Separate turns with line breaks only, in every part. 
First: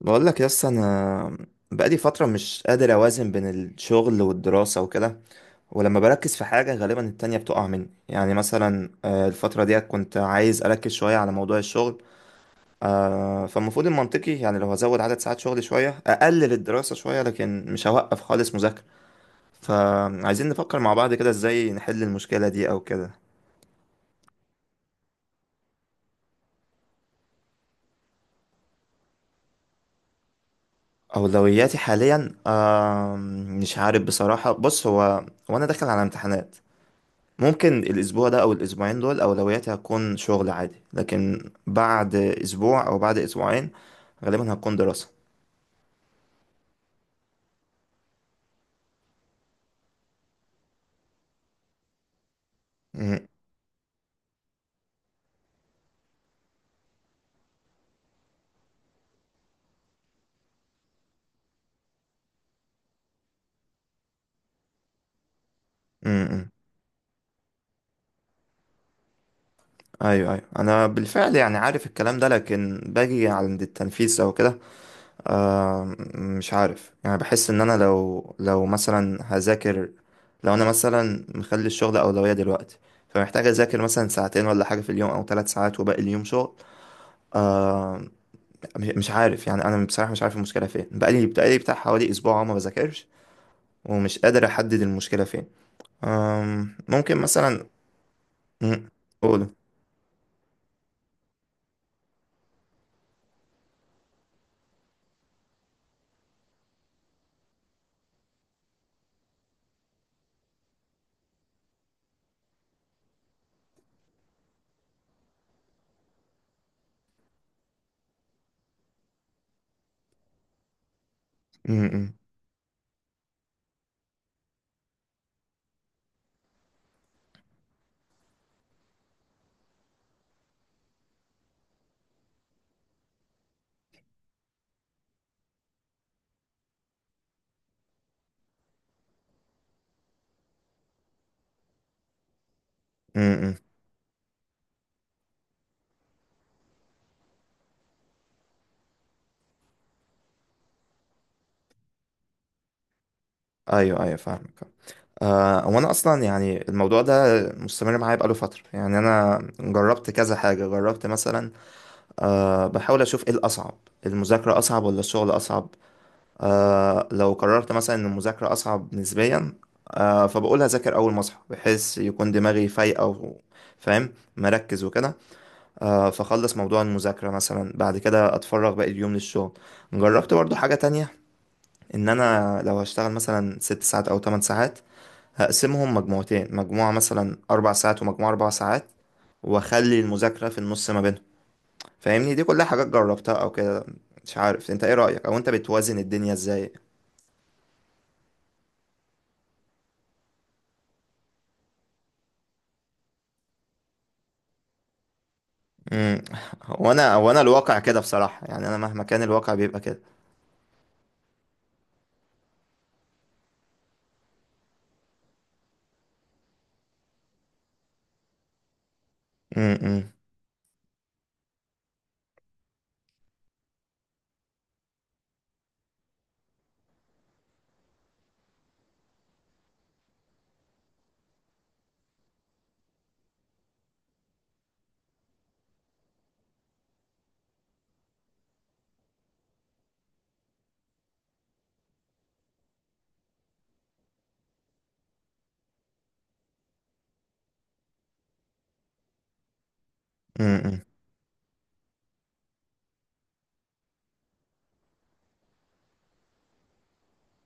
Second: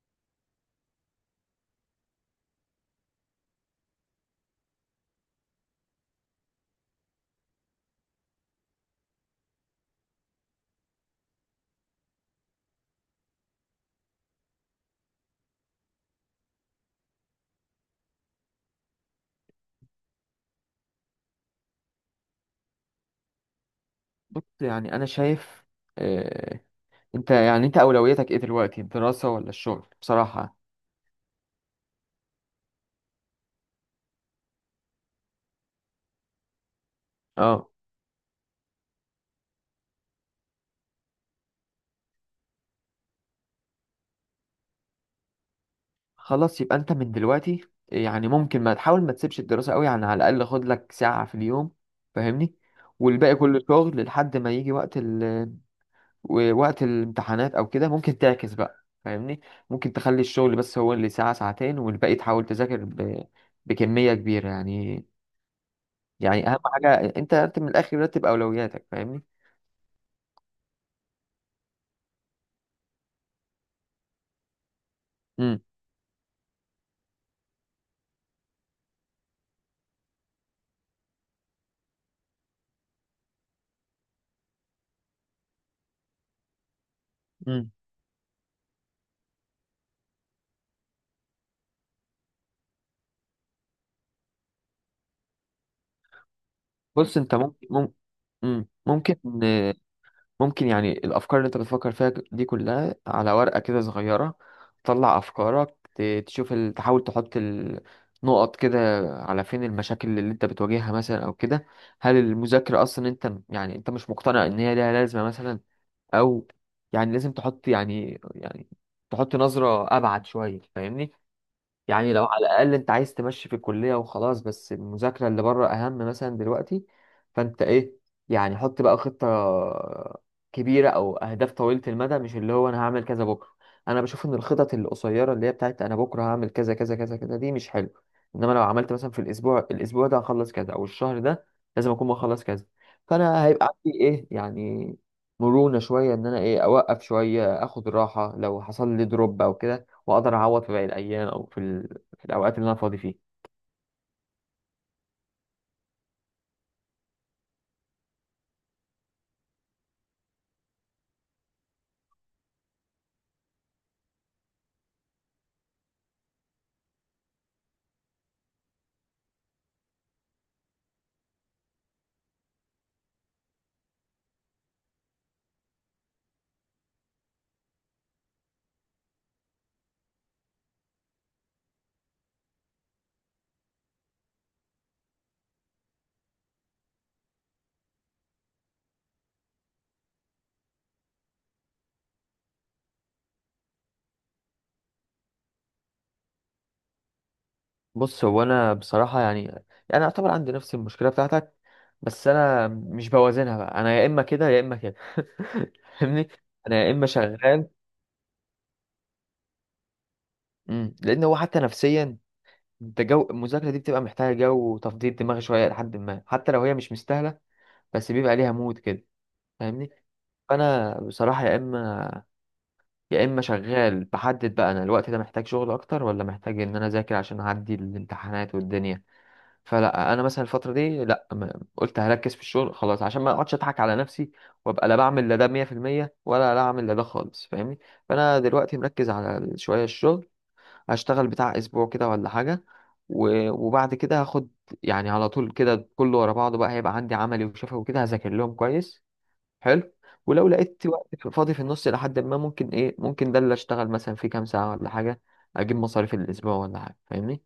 بقول لك يس انا. بقالي فتره مش قادر اوازن بين الشغل والدراسه وكده. ولما بركز في حاجه غالبا التانية بتقع مني، يعني مثلا الفتره ديت كنت عايز اركز شويه على موضوع الشغل. فالمفروض المنطقي يعني لو هزود عدد ساعات شغلي شويه اقلل الدراسه شويه، لكن مش هوقف خالص مذاكره. فعايزين نفكر مع بعض كده ازاي نحل المشكله دي او كده.
بص يعني انا شايف آه، انت اولويتك ايه دلوقتي، الدراسة ولا الشغل بصراحة؟
اولوياتي حاليا مش عارف بصراحه. بص، هو وانا داخل على امتحانات
اه.
ممكن الأسبوع ده أو الأسبوعين دول أولوياتي هتكون شغل عادي، لكن بعد أسبوع أو بعد أسبوعين غالبا هتكون دراسة.
خلاص يبقى انت من دلوقتي، يعني ممكن ما تسيبش الدراسة قوي، يعني على الاقل خد لك ساعة في اليوم، فاهمني؟
م-
والباقي كله شغل لحد ما يجي وقت الامتحانات او كده، ممكن تعكس بقى، فاهمني؟ ممكن تخلي الشغل بس هو اللي ساعة ساعتين، والباقي تحاول تذاكر بكمية كبيرة، يعني
م-
يعني
م.
اهم حاجة انت رتب من الاخر، رتب اولوياتك، فاهمني؟
أيوه أيوه، أنا بالفعل يعني عارف الكلام ده لكن باجي عند التنفيذ أو كده.
امم،
آه مش عارف يعني، بحس إن أنا لو مثلا هذاكر. لو أنا مثلا مخلي الشغل أولوية دلوقتي، فمحتاج أذاكر مثلا ساعتين ولا حاجة في اليوم أو 3 ساعات وباقي اليوم شغل.
امم.
آه، مش عارف يعني، انا بصراحه مش عارف المشكله فين. بقالي بتاع حوالي اسبوع أهو ما بذاكرش، ومش قادر احدد المشكله فين.
بص
ممكن
انت ممكن
مثلا.
مم- مم،
مم،
ممكن
قول. مم.
ممكن يعني الافكار اللي انت بتفكر فيها دي كلها على ورقه كده صغيره، تطلع افكارك، تشوف تحاول تحط النقط كده على فين المشاكل اللي انت بتواجهها مثلا او كده. هل المذاكره اصلا، انت يعني انت مش مقتنع ان هي ليها لازمه مثلا؟ او يعني لازم تحط، يعني تحط نظره ابعد شويه، فاهمني؟
مم.
يعني لو على الأقل أنت عايز تمشي في الكلية وخلاص، بس المذاكرة اللي بره أهم مثلا دلوقتي. فأنت إيه، يعني حط بقى خطة كبيرة أو أهداف طويلة المدى، مش اللي هو أنا هعمل كذا بكرة. أنا بشوف إن الخطط القصيرة اللي هي بتاعت أنا بكرة هعمل كذا كذا كذا كذا دي مش حلو. إنما لو عملت مثلا في الأسبوع، الأسبوع ده هخلص كذا، أو الشهر ده لازم أكون مخلص كذا،
مم.
فأنا
مم.
هيبقى عندي إيه، يعني مرونة شوية إن أنا إيه أوقف شوية، أخد راحة لو حصل لي دروب أو كده، واقدر اعوض في باقي الايام او في في الاوقات اللي انا فاضي فيه.
ايوه ايوه فاهمك. هو انا اصلا يعني الموضوع ده مستمر معايا بقاله فتره. يعني انا جربت كذا حاجه، جربت مثلا بحاول اشوف ايه الاصعب، المذاكره اصعب ولا الشغل اصعب. لو قررت مثلا ان المذاكرة اصعب نسبيا، فبقول هذاكر اول ما اصحى بحيث يكون دماغي فايقة فاهم مركز وكده. فخلص موضوع المذاكرة مثلا، بعد كده اتفرغ باقي اليوم للشغل. جربت برضو حاجة تانية، ان انا لو هشتغل مثلا 6 ساعات او 8 ساعات هقسمهم مجموعتين، مجموعة مثلا 4 ساعات ومجموعة 4 ساعات، واخلي المذاكرة في النص ما بينهم. فاهمني، دي كلها حاجات جربتها او كده. مش عارف انت ايه رأيك، او انت بتوازن الدنيا ازاي؟
بص هو انا بصراحه يعني، يعني اعتبر عندي نفس المشكله بتاعتك، بس انا مش بوازنها بقى، انا يا اما كده يا اما كده.
امم.
فاهمني. انا يا
هو
اما
انا هو انا
شغال.
الواقع كده بصراحة، يعني انا مهما كان الواقع بيبقى كده.
مم. لان هو حتى نفسيا، انت جو المذاكره دي بتبقى محتاجه جو وتفضيل دماغ شويه، لحد ما حتى لو هي مش مستاهله بس بيبقى ليها مود كده، فاهمني؟
امم.
فانا بصراحه يا اما شغال بحدد بقى انا الوقت ده محتاج شغل اكتر ولا محتاج ان انا اذاكر عشان اعدي الامتحانات والدنيا. فلا انا مثلا الفتره دي لا قلت هركز في الشغل خلاص عشان ما اقعدش اضحك على نفسي، وابقى لا بعمل لا ده 100% ولا لا اعمل لا ده خالص، فاهمني؟ فانا دلوقتي مركز على شويه الشغل، هشتغل بتاع اسبوع كده ولا حاجه وبعد كده هاخد، يعني على طول كده كله ورا بعضه بقى، هيبقى عندي عملي وشفوي وكده هذاكر لهم كويس. حلو. ولو
امم.
لقيت وقت فاضي في النص لحد ما، ممكن ايه، ممكن ده اللي اشتغل مثلا فيه كام ساعه ولا حاجه، اجيب مصاريف الاسبوع ولا حاجه، فاهمني؟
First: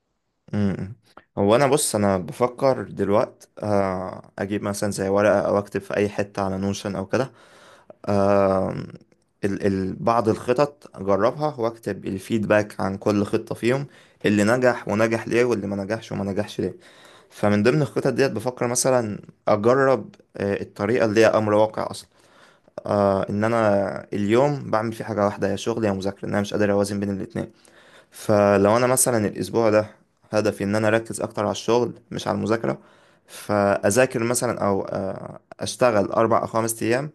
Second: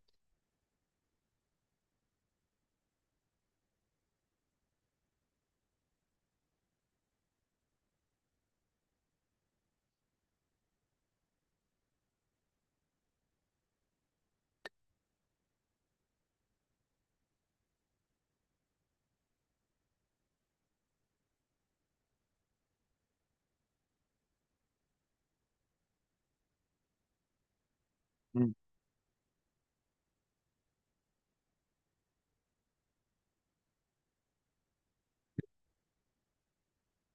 امم. هو انا بص، انا بفكر دلوقت اجيب مثلا زي ورقة او اكتب في اي حتة على نوشن او كده. آه، ال ال بعض الخطط اجربها واكتب الفيدباك عن كل خطة فيهم، اللي نجح ونجح ليه واللي ما نجحش وما نجحش ليه. فمن ضمن الخطط ديت بفكر مثلا اجرب الطريقة اللي هي امر واقع. ان انا اليوم بعمل فيه حاجه واحده، يا شغل يا مذاكره، ان انا مش قادر اوازن بين الاتنين.
مم.
فلو انا مثلا الاسبوع ده هدفي ان انا اركز اكتر على الشغل مش على المذاكره، فاذاكر مثلا او اشتغل 4 او 5 ايام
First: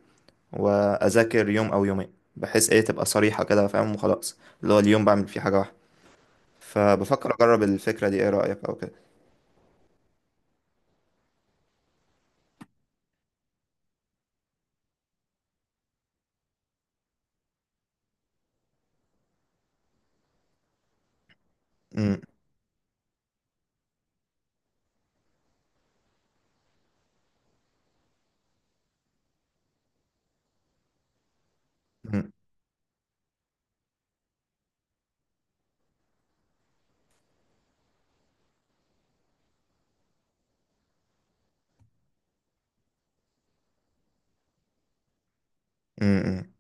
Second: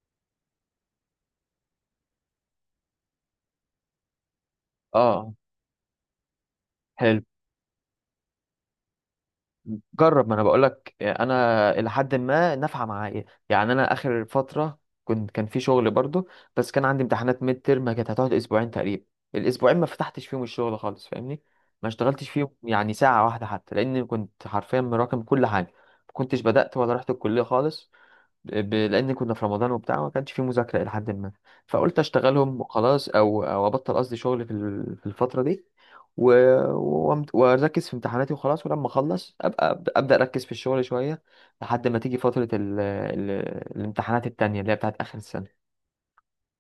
واذاكر يوم او يومين، بحيث ايه تبقى صريحه كده فاهم وخلاص، اللي هو اليوم بعمل
اه.
فيه حاجه واحده.
حلو،
فبفكر اجرب الفكره دي، ايه رايك او كده؟
جرب، ما انا بقول لك انا الى حد ما نافعه معايا. يعني انا اخر فتره كنت، كان في شغل برضو، بس كان عندي امتحانات ميد ترم كانت هتقعد اسبوعين تقريبا. الاسبوعين ما فتحتش فيهم الشغل خالص، فاهمني؟ ما
م-
اشتغلتش فيهم يعني ساعه واحده حتى، لان كنت حرفيا مراكم كل حاجه. ما كنتش بدات ولا رحت الكليه خالص، لان كنا في رمضان وبتاع، ما كانش فيه مذاكره الى حد ما. فقلت
م-
اشتغلهم وخلاص، او ابطل، قصدي شغل في الفتره دي. و... واركز في امتحاناتي وخلاص، ولما اخلص ابقى أبدأ اركز في الشغل شويه لحد ما تيجي فتره الامتحانات التانية اللي هي بتاعت اخر السنه.
م- م.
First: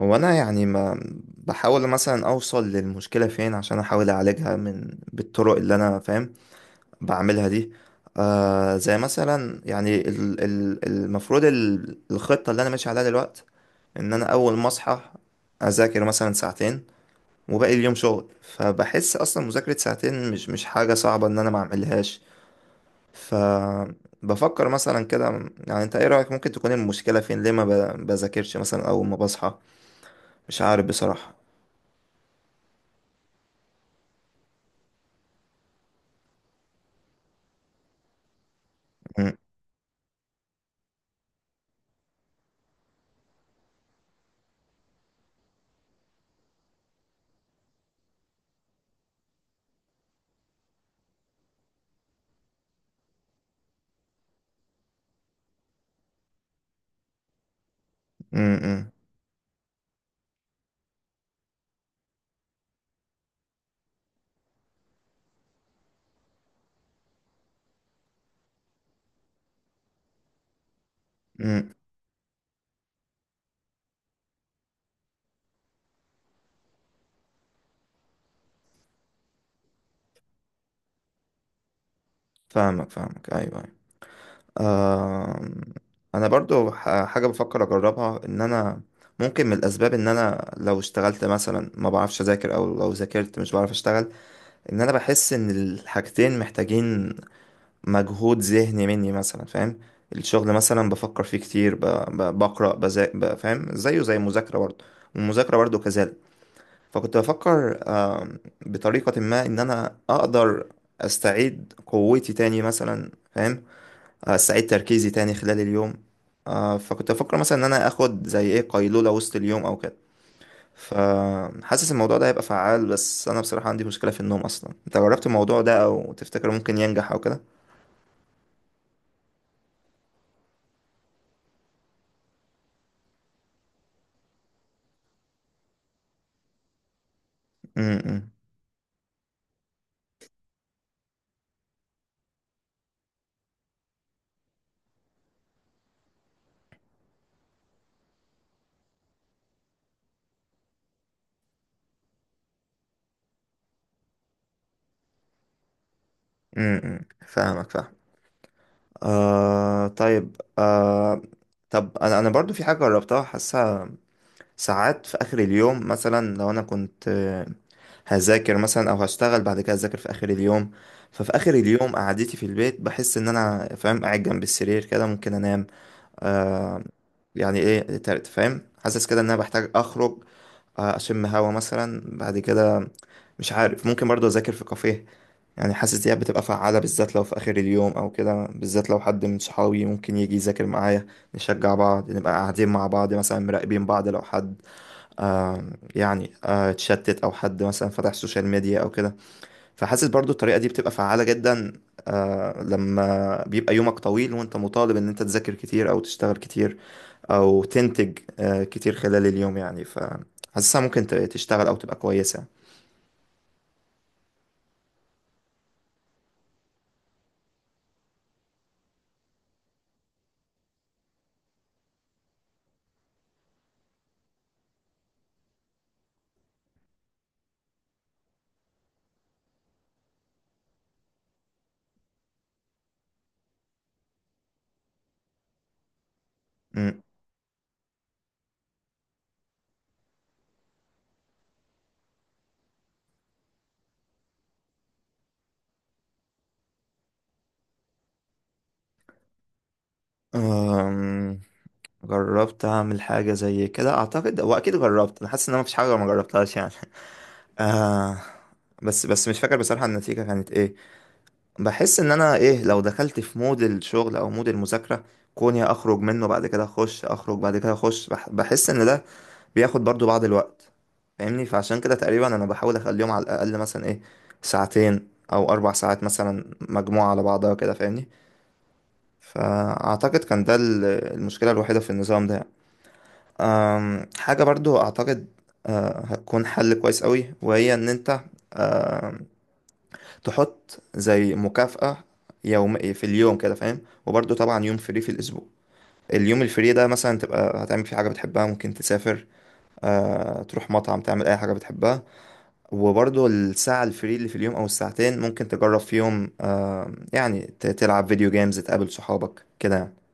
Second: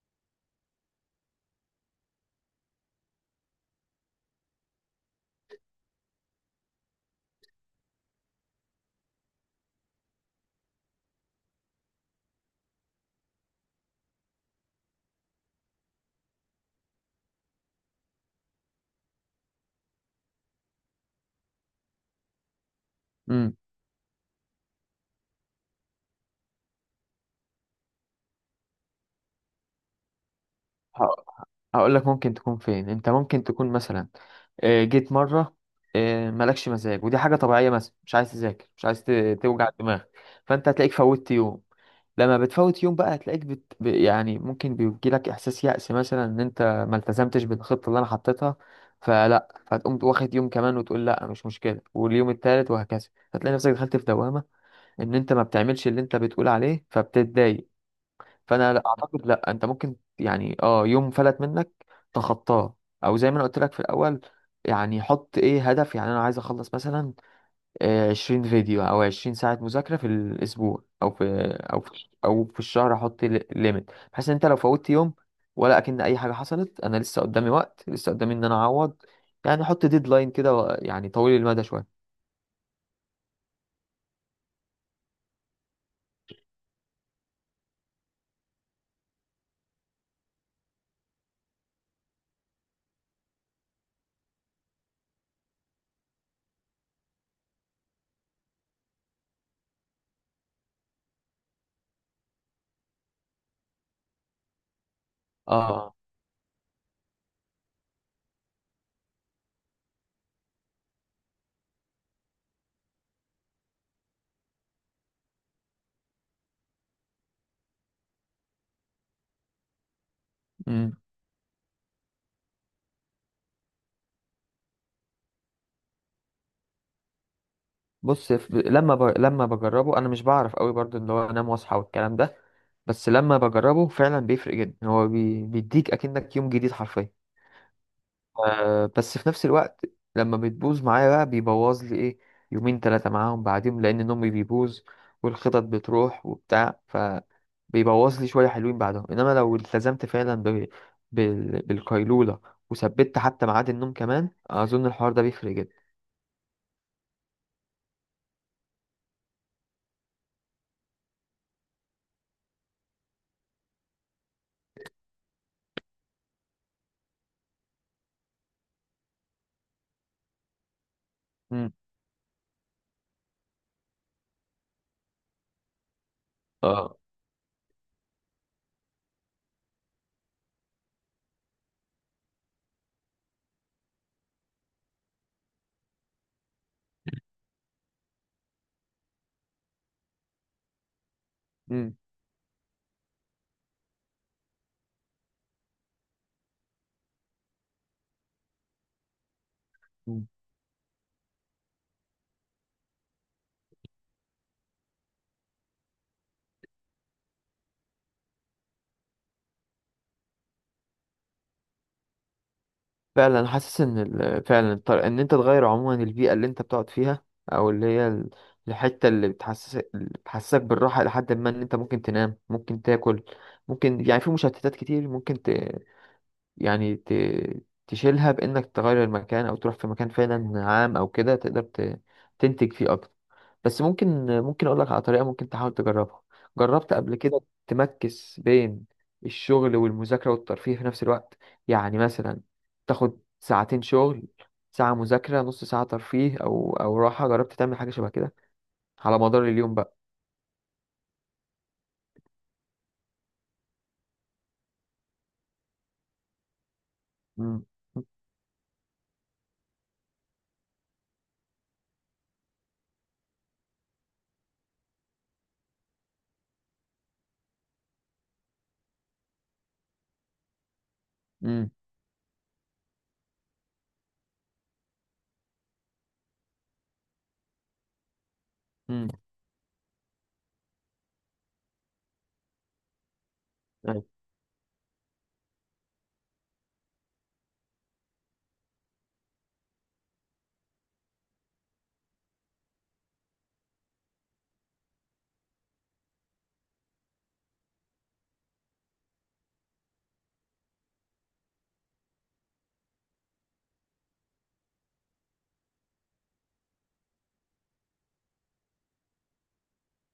هو انا يعني ما بحاول مثلا اوصل للمشكله فين عشان احاول اعالجها من بالطرق اللي انا فاهم بعملها دي. زي مثلا يعني المفروض الخطه اللي انا ماشي عليها دلوقتي ان انا اول ما اصحى اذاكر مثلا ساعتين وباقي اليوم شغل. فبحس اصلا مذاكره ساعتين مش حاجه صعبه ان انا ما اعملهاش،
امم.
فبفكر مثلا كده. يعني انت ايه رايك، ممكن تكون المشكله فين؟ ليه ما بذاكرش مثلا اول ما بصحى؟ مش عارف
ه-
بصراحه.
هقول لك ممكن تكون فين. انت ممكن تكون مثلا آه، جيت مرة آه، مالكش مزاج، ودي حاجة طبيعية مثلا، مش عايز تذاكر، مش عايز توجع دماغك، فأنت هتلاقيك فوتت يوم. لما بتفوت يوم بقى هتلاقيك يعني ممكن بيجيلك إحساس يأس مثلا، إن أنت ما التزمتش بالخطة اللي أنا حطيتها، فتقوم واخد يوم كمان وتقول لا مش مشكلة، واليوم التالت وهكذا. هتلاقي نفسك دخلت في دوامة، إن أنت ما بتعملش اللي أنت بتقول عليه فبتتضايق.
امم.
فانا لا
امم.
اعتقد، لا انت ممكن يعني اه يوم فلت منك تخطاه، او زي ما انا قلت لك في الاول، يعني حط ايه هدف، يعني انا عايز اخلص مثلا آه، 20 فيديو او 20 ساعة مذاكرة في الاسبوع او في
امم.
او في او في الشهر، احط ليميت بحيث ان انت لو فوتت يوم ولا اكن اي حاجة حصلت، انا لسه قدامي وقت، لسه قدامي ان انا اعوض. يعني حط ديدلاين كده، يعني طويل المدى شوية.
فاهمك فاهمك ايوه ايوه. آم، انا برضو حاجه بفكر اجربها، ان انا ممكن من الاسباب ان انا لو اشتغلت مثلا ما بعرفش اذاكر، او لو ذاكرت مش بعرف اشتغل. ان انا بحس ان الحاجتين محتاجين مجهود ذهني مني مثلا فاهم. الشغل مثلا بفكر فيه كتير بقرا بذاكر، فاهم زيه زي المذاكره برضو، والمذاكره برضو
اه.
كذلك. فكنت بفكر بطريقة ما إن أنا أقدر أستعيد قوتي تاني مثلا فاهم. أستعيد تركيزي تاني خلال اليوم. فكنت بفكر مثلا إن أنا آخد زي إيه قيلولة وسط اليوم أو كده.
امم.
فحاسس الموضوع ده هيبقى فعال، بس أنا بصراحة عندي مشكلة في النوم أصلا. أنت جربت الموضوع ده أو تفتكر ممكن ينجح أو كده؟
بص لما بجربه انا مش بعرف قوي برضو ان هو انام واصحى والكلام ده، بس لما بجربه فعلا بيفرق جدا، هو بيديك اكنك يوم جديد حرفيا.
امم.
آه بس في نفس الوقت لما بتبوظ معايا بقى بيبوظ لي ايه، يومين ثلاثة معاهم، بعدين لان نومي بيبوظ والخطط بتروح وبتاع، ف بيبوظ لي شوية حلوين بعدهم. انما لو التزمت فعلا بالقيلولة، وثبت حتى ميعاد النوم كمان، اظن الحوار ده بيفرق جدا.
امم. فاهمك فاهم. طيب طب أنا برضو في حاجة جربتها حاسها. ساعات في آخر اليوم مثلا، لو أنا كنت هذاكر مثلا أو هشتغل بعد كده أذاكر في آخر اليوم. ففي آخر
مم.
اليوم قعدتي في البيت بحس إن أنا فاهم قاعد جنب السرير كده ممكن أنام. آه
اه.
يعني إيه فاهم، حاسس كده إن أنا بحتاج أخرج، أشم هوا مثلا بعد كده. مش عارف، ممكن برضه أذاكر في كافيه، يعني حاسس دي بتبقى فعالة بالذات لو في آخر اليوم أو كده، بالذات لو حد من صحابي ممكن يجي يذاكر معايا، نشجع
مم.
بعض، نبقى قاعدين مع بعض مثلا مراقبين بعض لو حد آه يعني اتشتت او حد مثلا فتح سوشيال ميديا او كده. فحاسس برضو الطريقة دي بتبقى فعالة جدا لما بيبقى يومك طويل وانت مطالب ان انت تذاكر كتير او تشتغل كتير او تنتج كتير خلال اليوم يعني. فحاسسها ممكن تشتغل او تبقى كويسة.
فعلا حاسس ان ال- فعلا الطر- ان انت تغير عموما البيئه اللي انت بتقعد فيها، او اللي هي الحته اللي بتحسسك بالراحه لحد ما ان انت ممكن تنام، ممكن تاكل، ممكن يعني في مشتتات كتير، ممكن يعني تشيلها بإنك تغير المكان أو تروح في مكان فعلا عام أو كده تقدر تنتج فيه أكتر. بس ممكن أقول لك على طريقة ممكن تحاول تجربها، جربت
مم.
قبل كده؟ تمكس بين الشغل والمذاكرة والترفيه في نفس الوقت، يعني مثلا تاخد ساعتين شغل، ساعة مذاكرة، نص ساعة ترفيه أو أو راحة، جربت تعمل حاجة شبه كده على مدار اليوم بقى؟
آم، جربت اعمل حاجة زي كده اعتقد، واكيد جربت، انا حاسس ان انا مفيش حاجة ما جربتهاش يعني.
مم.
آه بس بس مش فاكر بصراحة النتيجة كانت ايه. بحس ان انا ايه، لو دخلت في مود الشغل او مود المذاكرة، كوني اخرج منه بعد كده اخش، اخرج بعد كده اخش، بحس ان ده بياخد برضو بعض الوقت. فاهمني،
مم.
فعشان كده تقريبا انا بحاول اخليهم على الاقل مثلا ايه، ساعتين او 4 ساعات مثلا مجموعة على بعضها كده فاهمني. فاعتقد كان ده المشكلة الوحيدة في النظام ده.
مم.
حاجة برضو اعتقد هتكون حل كويس قوي، وهي ان انت تحط زي مكافأة يوم في اليوم كده فاهم. وبرضه طبعا يوم فري في الأسبوع، اليوم الفري ده مثلا تبقى هتعمل فيه حاجة بتحبها، ممكن تسافر، تروح مطعم، تعمل أي حاجة بتحبها. وبرضه الساعة الفري اللي في اليوم أو الساعتين ممكن تجرب فيهم يعني تلعب فيديو جيمز، تقابل صحابك كده يعني.